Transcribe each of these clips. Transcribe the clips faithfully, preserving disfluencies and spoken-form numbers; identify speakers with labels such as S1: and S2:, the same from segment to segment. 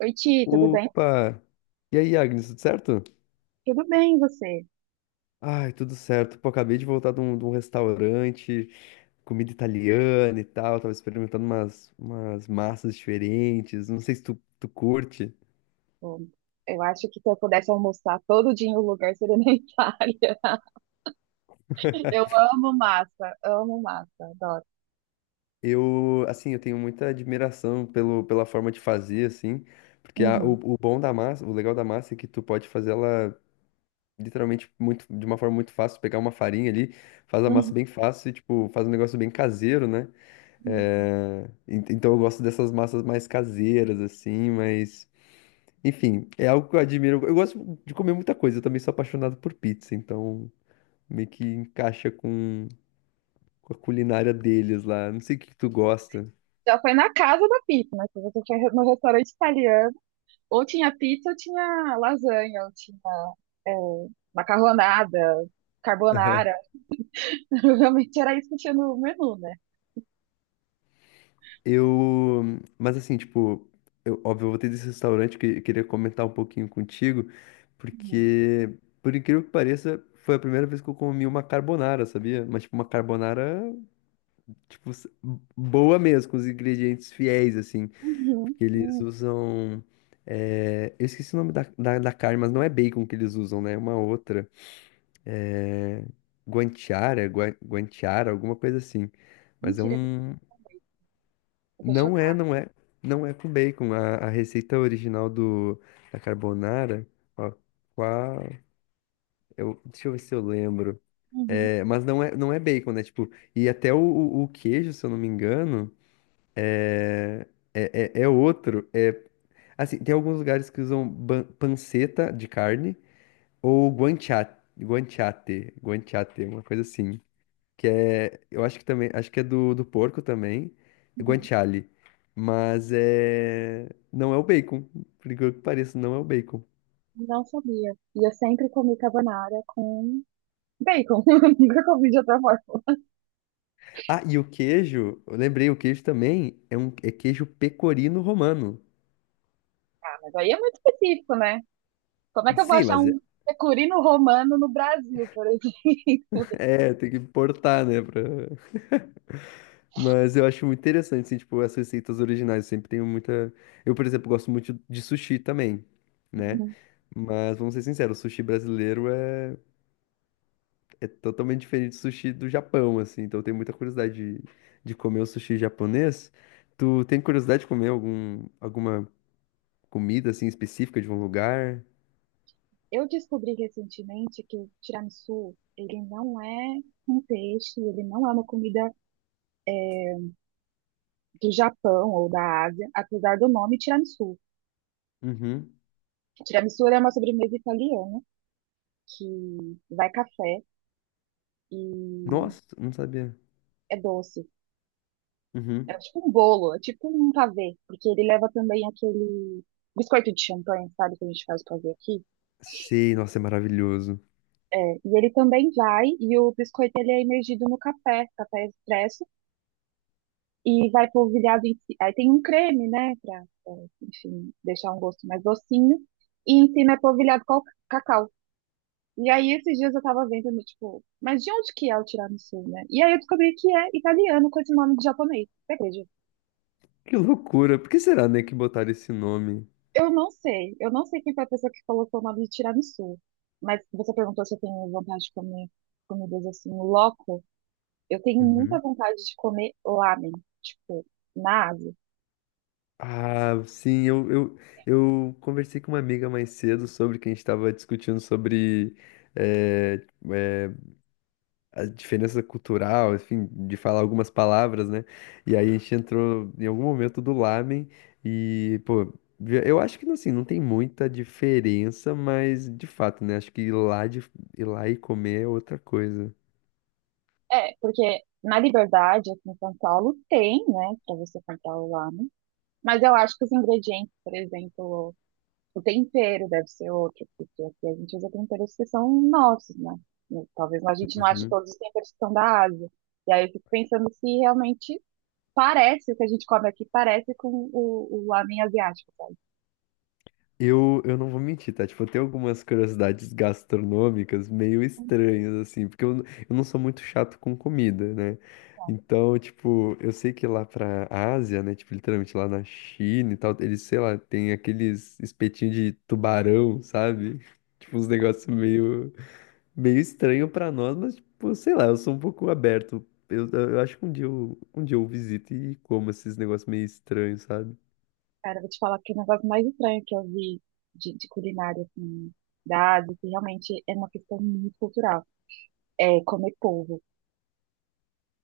S1: Oi, Ti, tudo bem?
S2: Opa! E aí, Agnes, tudo certo?
S1: Tudo bem, e você?
S2: Ai, tudo certo. Pô, acabei de voltar de um, de um restaurante, comida italiana e tal. Tava experimentando umas, umas massas diferentes. Não sei se tu, tu curte.
S1: Bom, eu acho que se eu pudesse almoçar todo dia em um lugar, seria na Itália. Eu amo massa, amo massa, adoro.
S2: Eu, assim, eu tenho muita admiração pelo, pela forma de fazer, assim, porque a- o,
S1: Uhum.
S2: o bom da massa, o legal da massa é que tu pode fazer ela literalmente muito, de uma forma muito fácil, pegar uma farinha ali, faz a massa
S1: Uhum.
S2: bem fácil e, tipo, faz um negócio bem caseiro, né?
S1: Uhum.
S2: É, en- Então eu gosto dessas massas mais caseiras, assim, mas. Enfim, é algo que eu admiro. Eu gosto de comer muita coisa, eu também sou apaixonado por pizza, então meio que encaixa com, com a culinária deles lá. Não sei o que que tu gosta.
S1: Já foi na casa da pizza, né? Se você foi no restaurante italiano, ou tinha pizza, ou tinha lasanha, ou tinha é, macarronada, carbonara. Realmente era isso que tinha no menu, né?
S2: Eu. Mas assim, tipo, eu, óbvio, eu vou ter desse restaurante que eu queria comentar um pouquinho contigo,
S1: Uhum.
S2: porque, por incrível que pareça, foi a primeira vez que eu comi uma carbonara, sabia? Mas, tipo, uma carbonara Tipo, s- boa mesmo, com os ingredientes fiéis, assim.
S1: Uhum.
S2: Porque eles
S1: Uhum.
S2: usam. é, eu esqueci o nome da, da, da carne, mas não é bacon que eles usam, né? É uma outra. É, guanciara, gua- guanciara, alguma coisa assim. Mas é
S1: Mentira,
S2: um.
S1: eu tô
S2: Não é,
S1: chocada.
S2: não é. Não é com bacon. A, a receita original do, da carbonara. Ó, qual. Eu, deixa eu ver se eu lembro.
S1: Uhum.
S2: É, mas não é, não é bacon, né? Tipo, e até o, o o queijo, se eu não me engano. É, é, é outro. É, assim, tem alguns lugares que usam ban- panceta de carne ou guanciate, guanciate, guanciate, uma coisa assim. Que é, eu acho que também, acho que é do, do porco também, é
S1: Uhum.
S2: guanciale. Mas é, não é o bacon, por incrível que pareça, não é o bacon.
S1: Não sabia. E eu sempre comi carbonara com bacon. Nunca comi de outra forma.
S2: Ah, e o queijo, eu lembrei, o queijo também é um é queijo pecorino romano.
S1: Ah, mas aí é muito específico, né? Como é que eu vou
S2: Sim,
S1: achar
S2: mas é,
S1: um pecorino romano no Brasil, por exemplo?
S2: é, tem que importar, né, pra... Mas eu acho muito interessante, assim, tipo, as receitas originais. Eu sempre tenho muita. Eu, por exemplo, gosto muito de sushi também, né? Mas vamos ser sinceros, o sushi brasileiro é, é totalmente diferente do sushi do Japão, assim. Então eu tenho muita curiosidade de, de comer o sushi japonês. Tu tem curiosidade de comer algum, alguma comida, assim, específica de um lugar?
S1: Eu descobri recentemente que o tiramisu, ele não é um peixe, ele não é uma comida do Japão ou da Ásia, apesar do nome tiramisu.
S2: Uhum.
S1: Tiramisu ele é uma sobremesa italiana que vai café e
S2: Nossa, não sabia.
S1: é doce. É
S2: Uhum.
S1: tipo um bolo, é tipo um pavê, porque ele leva também aquele biscoito de champanhe, sabe, que a gente faz pavê aqui.
S2: Sei, nossa, é maravilhoso.
S1: É, e ele também vai, e o biscoito ele é imergido no café, café expresso, e vai polvilhado em ci- aí tem um creme, né, pra, é, enfim, deixar um gosto mais docinho, e em cima é polvilhado com cacau. E aí esses dias eu tava vendo, no, tipo, mas de onde que é o tiramisu, né? E aí eu descobri que é italiano com esse nome de japonês, você acredita?
S2: Que loucura. Por que será, né, que botaram esse nome?
S1: Eu não sei. Eu não sei quem foi a pessoa que colocou o nome de tiramisu. Mas você perguntou se eu tenho vontade de comer comidas assim, loco. Eu tenho muita
S2: Uhum.
S1: vontade de comer lamen, tipo, na Ásia.
S2: Ah, sim, eu, eu, eu conversei com uma amiga mais cedo sobre que a gente estava discutindo sobre eh, eh, a diferença cultural, enfim, de falar algumas palavras, né? E aí a gente entrou em algum momento do lamen e, pô, vi- eu acho que assim, não tem muita diferença, mas de fato, né? Acho que ir lá, de, ir lá e comer é outra coisa.
S1: É, porque na Liberdade, aqui em São Paulo, tem, né, pra você comprar o lamen. Mas eu acho que os ingredientes, por exemplo, o tempero deve ser outro, porque aqui a gente usa temperos que são nossos, né? Talvez a gente não ache todos os temperos que são da Ásia. E aí eu fico pensando se realmente parece, o que a gente come aqui parece com o, o lamen asiático, sabe?
S2: Eu, eu não vou mentir, tá? Tipo, eu tenho algumas curiosidades gastronômicas meio estranhas, assim, porque eu, n- eu não sou muito chato com comida, né? Então, tipo, eu sei que lá pra Ásia, né? Tipo, literalmente lá na China e tal, eles, sei lá, tem aqueles espetinhos de tubarão, sabe? Tipo, uns negócios meio, meio estranho pra nós, mas, tipo, sei lá, eu sou um pouco aberto. Eu, eu acho que um dia eu, um dia eu visito e como esses negócios meio estranhos, sabe?
S1: Cara, eu vou te falar que é o negócio mais estranho que eu vi de, de culinária, assim, da Ásia, que realmente é uma questão muito cultural. É comer polvo.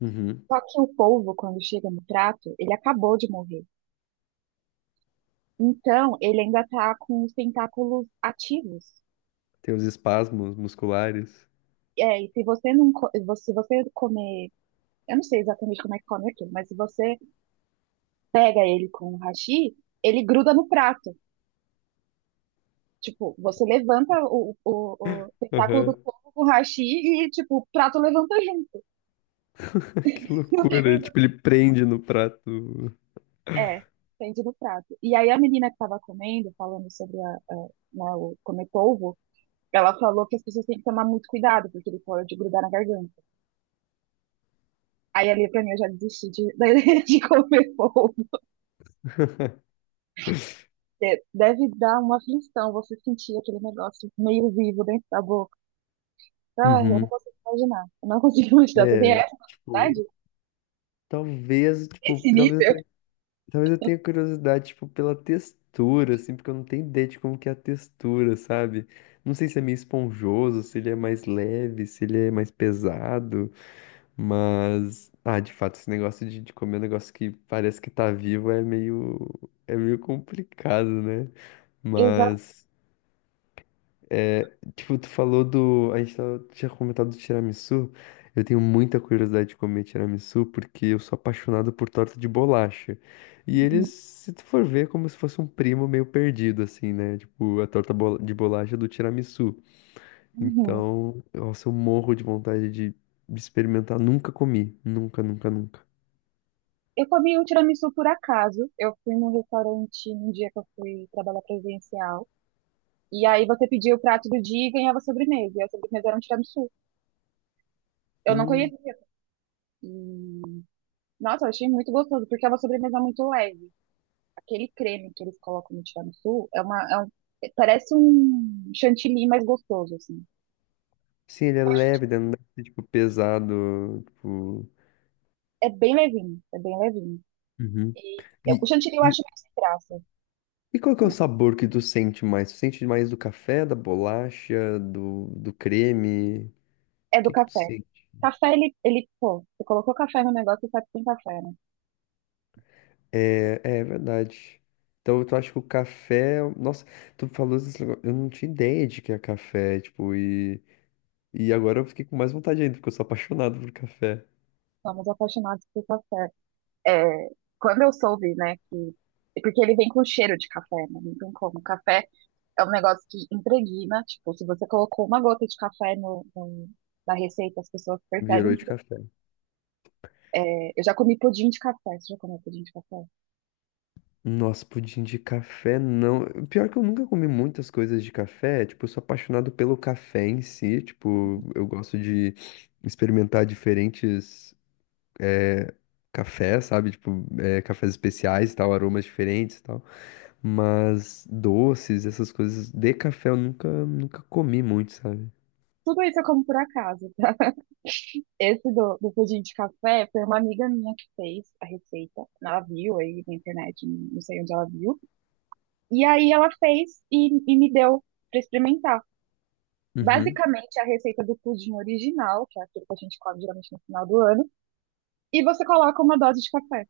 S2: Uhum.
S1: Só que o polvo, quando chega no prato, ele acabou de morrer. Então, ele ainda tá com os tentáculos ativos.
S2: Tem os espasmos musculares.
S1: É, e se você não, co- se você comer, eu não sei exatamente como é que come aquilo, mas se você pega ele com o hashi, ele gruda no prato. Tipo, você levanta o, o, o tentáculo do
S2: Aham.
S1: coco com o hashi e, tipo, o prato levanta junto.
S2: Que
S1: Eu fiquei
S2: loucura.
S1: pensando,
S2: Tipo, ele prende no prato.
S1: é, depende no prato. E aí a menina que tava comendo, falando sobre a, a, né, o comer polvo, ela falou que as pessoas têm que tomar muito cuidado, porque ele pode grudar na garganta. Aí ali pra mim eu já desisti de, da ideia de comer polvo. Porque deve dar uma aflição você sentir aquele negócio meio vivo dentro da boca. Ah, eu não
S2: Uhum.
S1: consigo imaginar. Eu não consigo imaginar. Você tem
S2: É,
S1: essa
S2: tipo,
S1: capacidade?
S2: talvez, tipo,
S1: Esse
S2: talvez eu
S1: nível?
S2: tenha, talvez eu tenha curiosidade, tipo, pela textura, assim, porque eu não tenho ideia de como que é a textura, sabe? Não sei se é meio esponjoso, se ele é mais leve, se ele é mais pesado, mas, ah, de fato, esse negócio de, de comer um negócio que parece que tá vivo é meio, é meio complicado, né?
S1: Exato.
S2: Mas Tipo, tu falou do. A gente tava- tinha comentado do tiramisu. Eu tenho muita curiosidade de comer tiramisu porque eu sou apaixonado por torta de bolacha. E eles, se tu for ver, é como se fosse um primo meio perdido, assim, né? Tipo, a torta bol- de bolacha do tiramisu.
S1: Uhum.
S2: Então, nossa, eu morro de vontade de de experimentar. Nunca comi. Nunca, nunca, nunca.
S1: Eu comi um tiramisu por acaso. Eu fui num restaurante num dia que eu fui trabalhar presencial. E aí você pedia o prato do dia e ganhava sobremesa. E a sobremesa era um tiramisu. Eu não
S2: Hum.
S1: conhecia. E, nossa, eu achei muito gostoso, porque é uma sobremesa muito leve. Aquele creme que eles colocam no tiramisu é uma, é um- é, parece um chantilly mais gostoso, assim.
S2: Sim, ele é
S1: Eu acho que
S2: leve, né? Não deve ser, tipo, pesado. Tipo.
S1: é bem levinho, é bem levinho.
S2: Uhum.
S1: E eu- o
S2: E,
S1: chantilly eu
S2: e
S1: acho mais sem graça.
S2: E qual que é o
S1: Né?
S2: sabor que tu sente mais? Tu sente mais do café, da bolacha, do, do creme? O
S1: É do
S2: que que tu
S1: café.
S2: sente?
S1: Café, ele, ele, pô, você colocou café no negócio, você sabe que tem café, né?
S2: É, é verdade. Então tu acha que o café. Nossa, tu falou esse negócio. Eu não tinha ideia de que é café, tipo, e, e agora eu fiquei com mais vontade ainda, porque eu sou apaixonado por café.
S1: Somos apaixonados por café. É, quando eu soube, né, que. Porque ele vem com cheiro de café, né? Não tem como. Café é um negócio que impregna, tipo, se você colocou uma gota de café no, no- na receita, as pessoas
S2: Virou
S1: percebem que.
S2: de café.
S1: É, eu já comi pudim de café. Você já comeu pudim de café?
S2: Nossa, pudim de café não. Pior que eu nunca comi muitas coisas de café. Tipo, eu sou apaixonado pelo café em si. Tipo, eu gosto de experimentar diferentes. é, café, sabe? Tipo, é, cafés especiais e tal, aromas diferentes e tal. Mas doces, essas coisas de café eu nunca, nunca comi muito, sabe?
S1: Tudo isso eu como por acaso. Esse do, do pudim de café foi uma amiga minha que fez a receita. Ela viu aí na internet, não sei onde ela viu. E aí ela fez e, e me deu para experimentar.
S2: Uhum.
S1: Basicamente, a receita do pudim original, que é aquilo que a gente come geralmente no final do ano, e você coloca uma dose de café.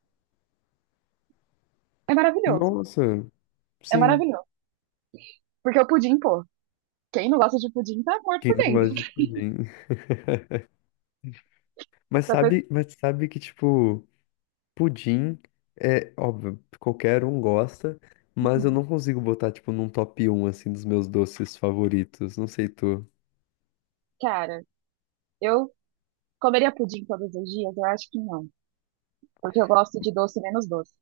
S1: É maravilhoso.
S2: Nossa,
S1: É
S2: sim.
S1: maravilhoso. Porque o pudim, pô, quem não gosta de pudim tá morto
S2: Quem
S1: por
S2: não
S1: dentro.
S2: gosta de pudim? Mas
S1: Tá fe-
S2: sabe, mas sabe que, tipo, pudim é óbvio, qualquer um gosta, mas eu
S1: Uhum.
S2: não consigo botar, tipo, num top um assim, dos meus doces favoritos. Não sei tu,
S1: Cara, eu comeria pudim todos os dias? Eu acho que não. Porque eu gosto de doce menos doce.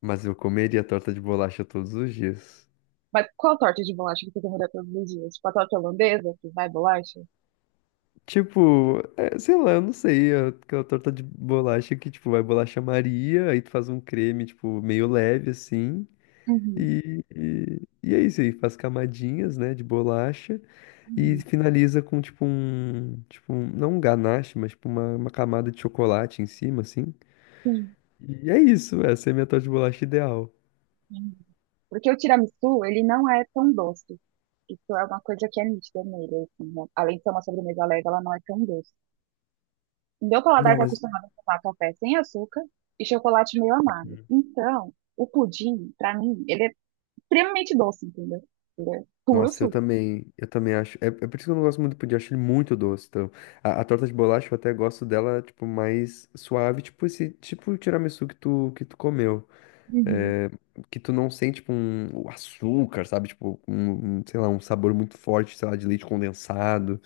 S2: mas eu comeria torta de bolacha todos os dias.
S1: Mas qual torta de bolacha que você comeria todos os dias? Tipo a torta holandesa, que vai bolacha?
S2: Tipo, é, sei lá, eu não sei, é aquela torta de bolacha que, tipo, vai bolacha Maria, aí tu faz um creme, tipo, meio leve, assim,
S1: Uhum,
S2: e, e, e é isso aí, faz camadinhas, né, de bolacha, e
S1: uhum,
S2: finaliza com, tipo, um, tipo, um- não um ganache, mas, tipo, uma, uma camada de chocolate em cima, assim, e é isso, essa é a minha torta de bolacha ideal.
S1: sim. Porque o tiramisu, ele não é tão doce. Isso é uma coisa que é nítida nele, assim, né? Além de ser uma sobremesa leve, ela não é tão doce. Meu paladar
S2: Não,
S1: está
S2: mas...
S1: acostumado a tomar café sem açúcar e chocolate meio amargo. Então, o pudim, pra mim, ele é extremamente doce, entendeu? Ele é puro
S2: Nossa, eu
S1: suco.
S2: também, eu também acho. É, é por isso que eu não gosto muito do pudim, eu acho ele muito doce. Então, a, a torta de bolacha eu até gosto dela, tipo, mais suave, tipo esse, tipo o tiramisu que tu, que tu comeu.
S1: Uhum.
S2: É, que tu não sente, tipo, um, o açúcar, sabe? Tipo, um, um, sei lá, um sabor muito forte, sei lá, de leite condensado.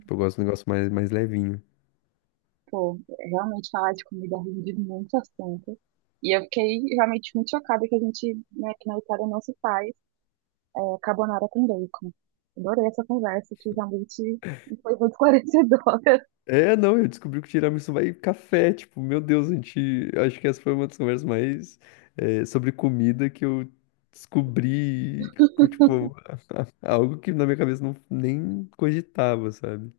S2: Tipo, eu gosto de um negócio mais, mais levinho.
S1: Pô, realmente falar de comida rende muito assunto. E eu fiquei realmente muito chocada que a gente, né, que na Itália não se faz. É, carbonara com bacon. Adorei essa conversa, que realmente foi muito esclarecedora.
S2: É, não, eu descobri que o tiramisu vai em café, tipo, meu Deus, a gente, acho que essa foi uma das conversas mais, é, sobre comida que eu descobri, com, tipo, algo que na minha cabeça não nem cogitava, sabe?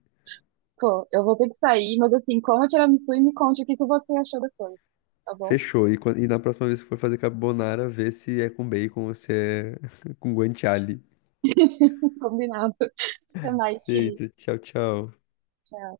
S1: Pô, eu vou ter que sair, mas assim, coma tiramisu e me conte o que que você achou depois, tá bom?
S2: Fechou. E, quan- e na próxima vez que for fazer carbonara, vê se é com bacon ou se é com guanciale.
S1: Combinado. Até mais, Ti.
S2: Eita, tchau, tchau.
S1: Tchau.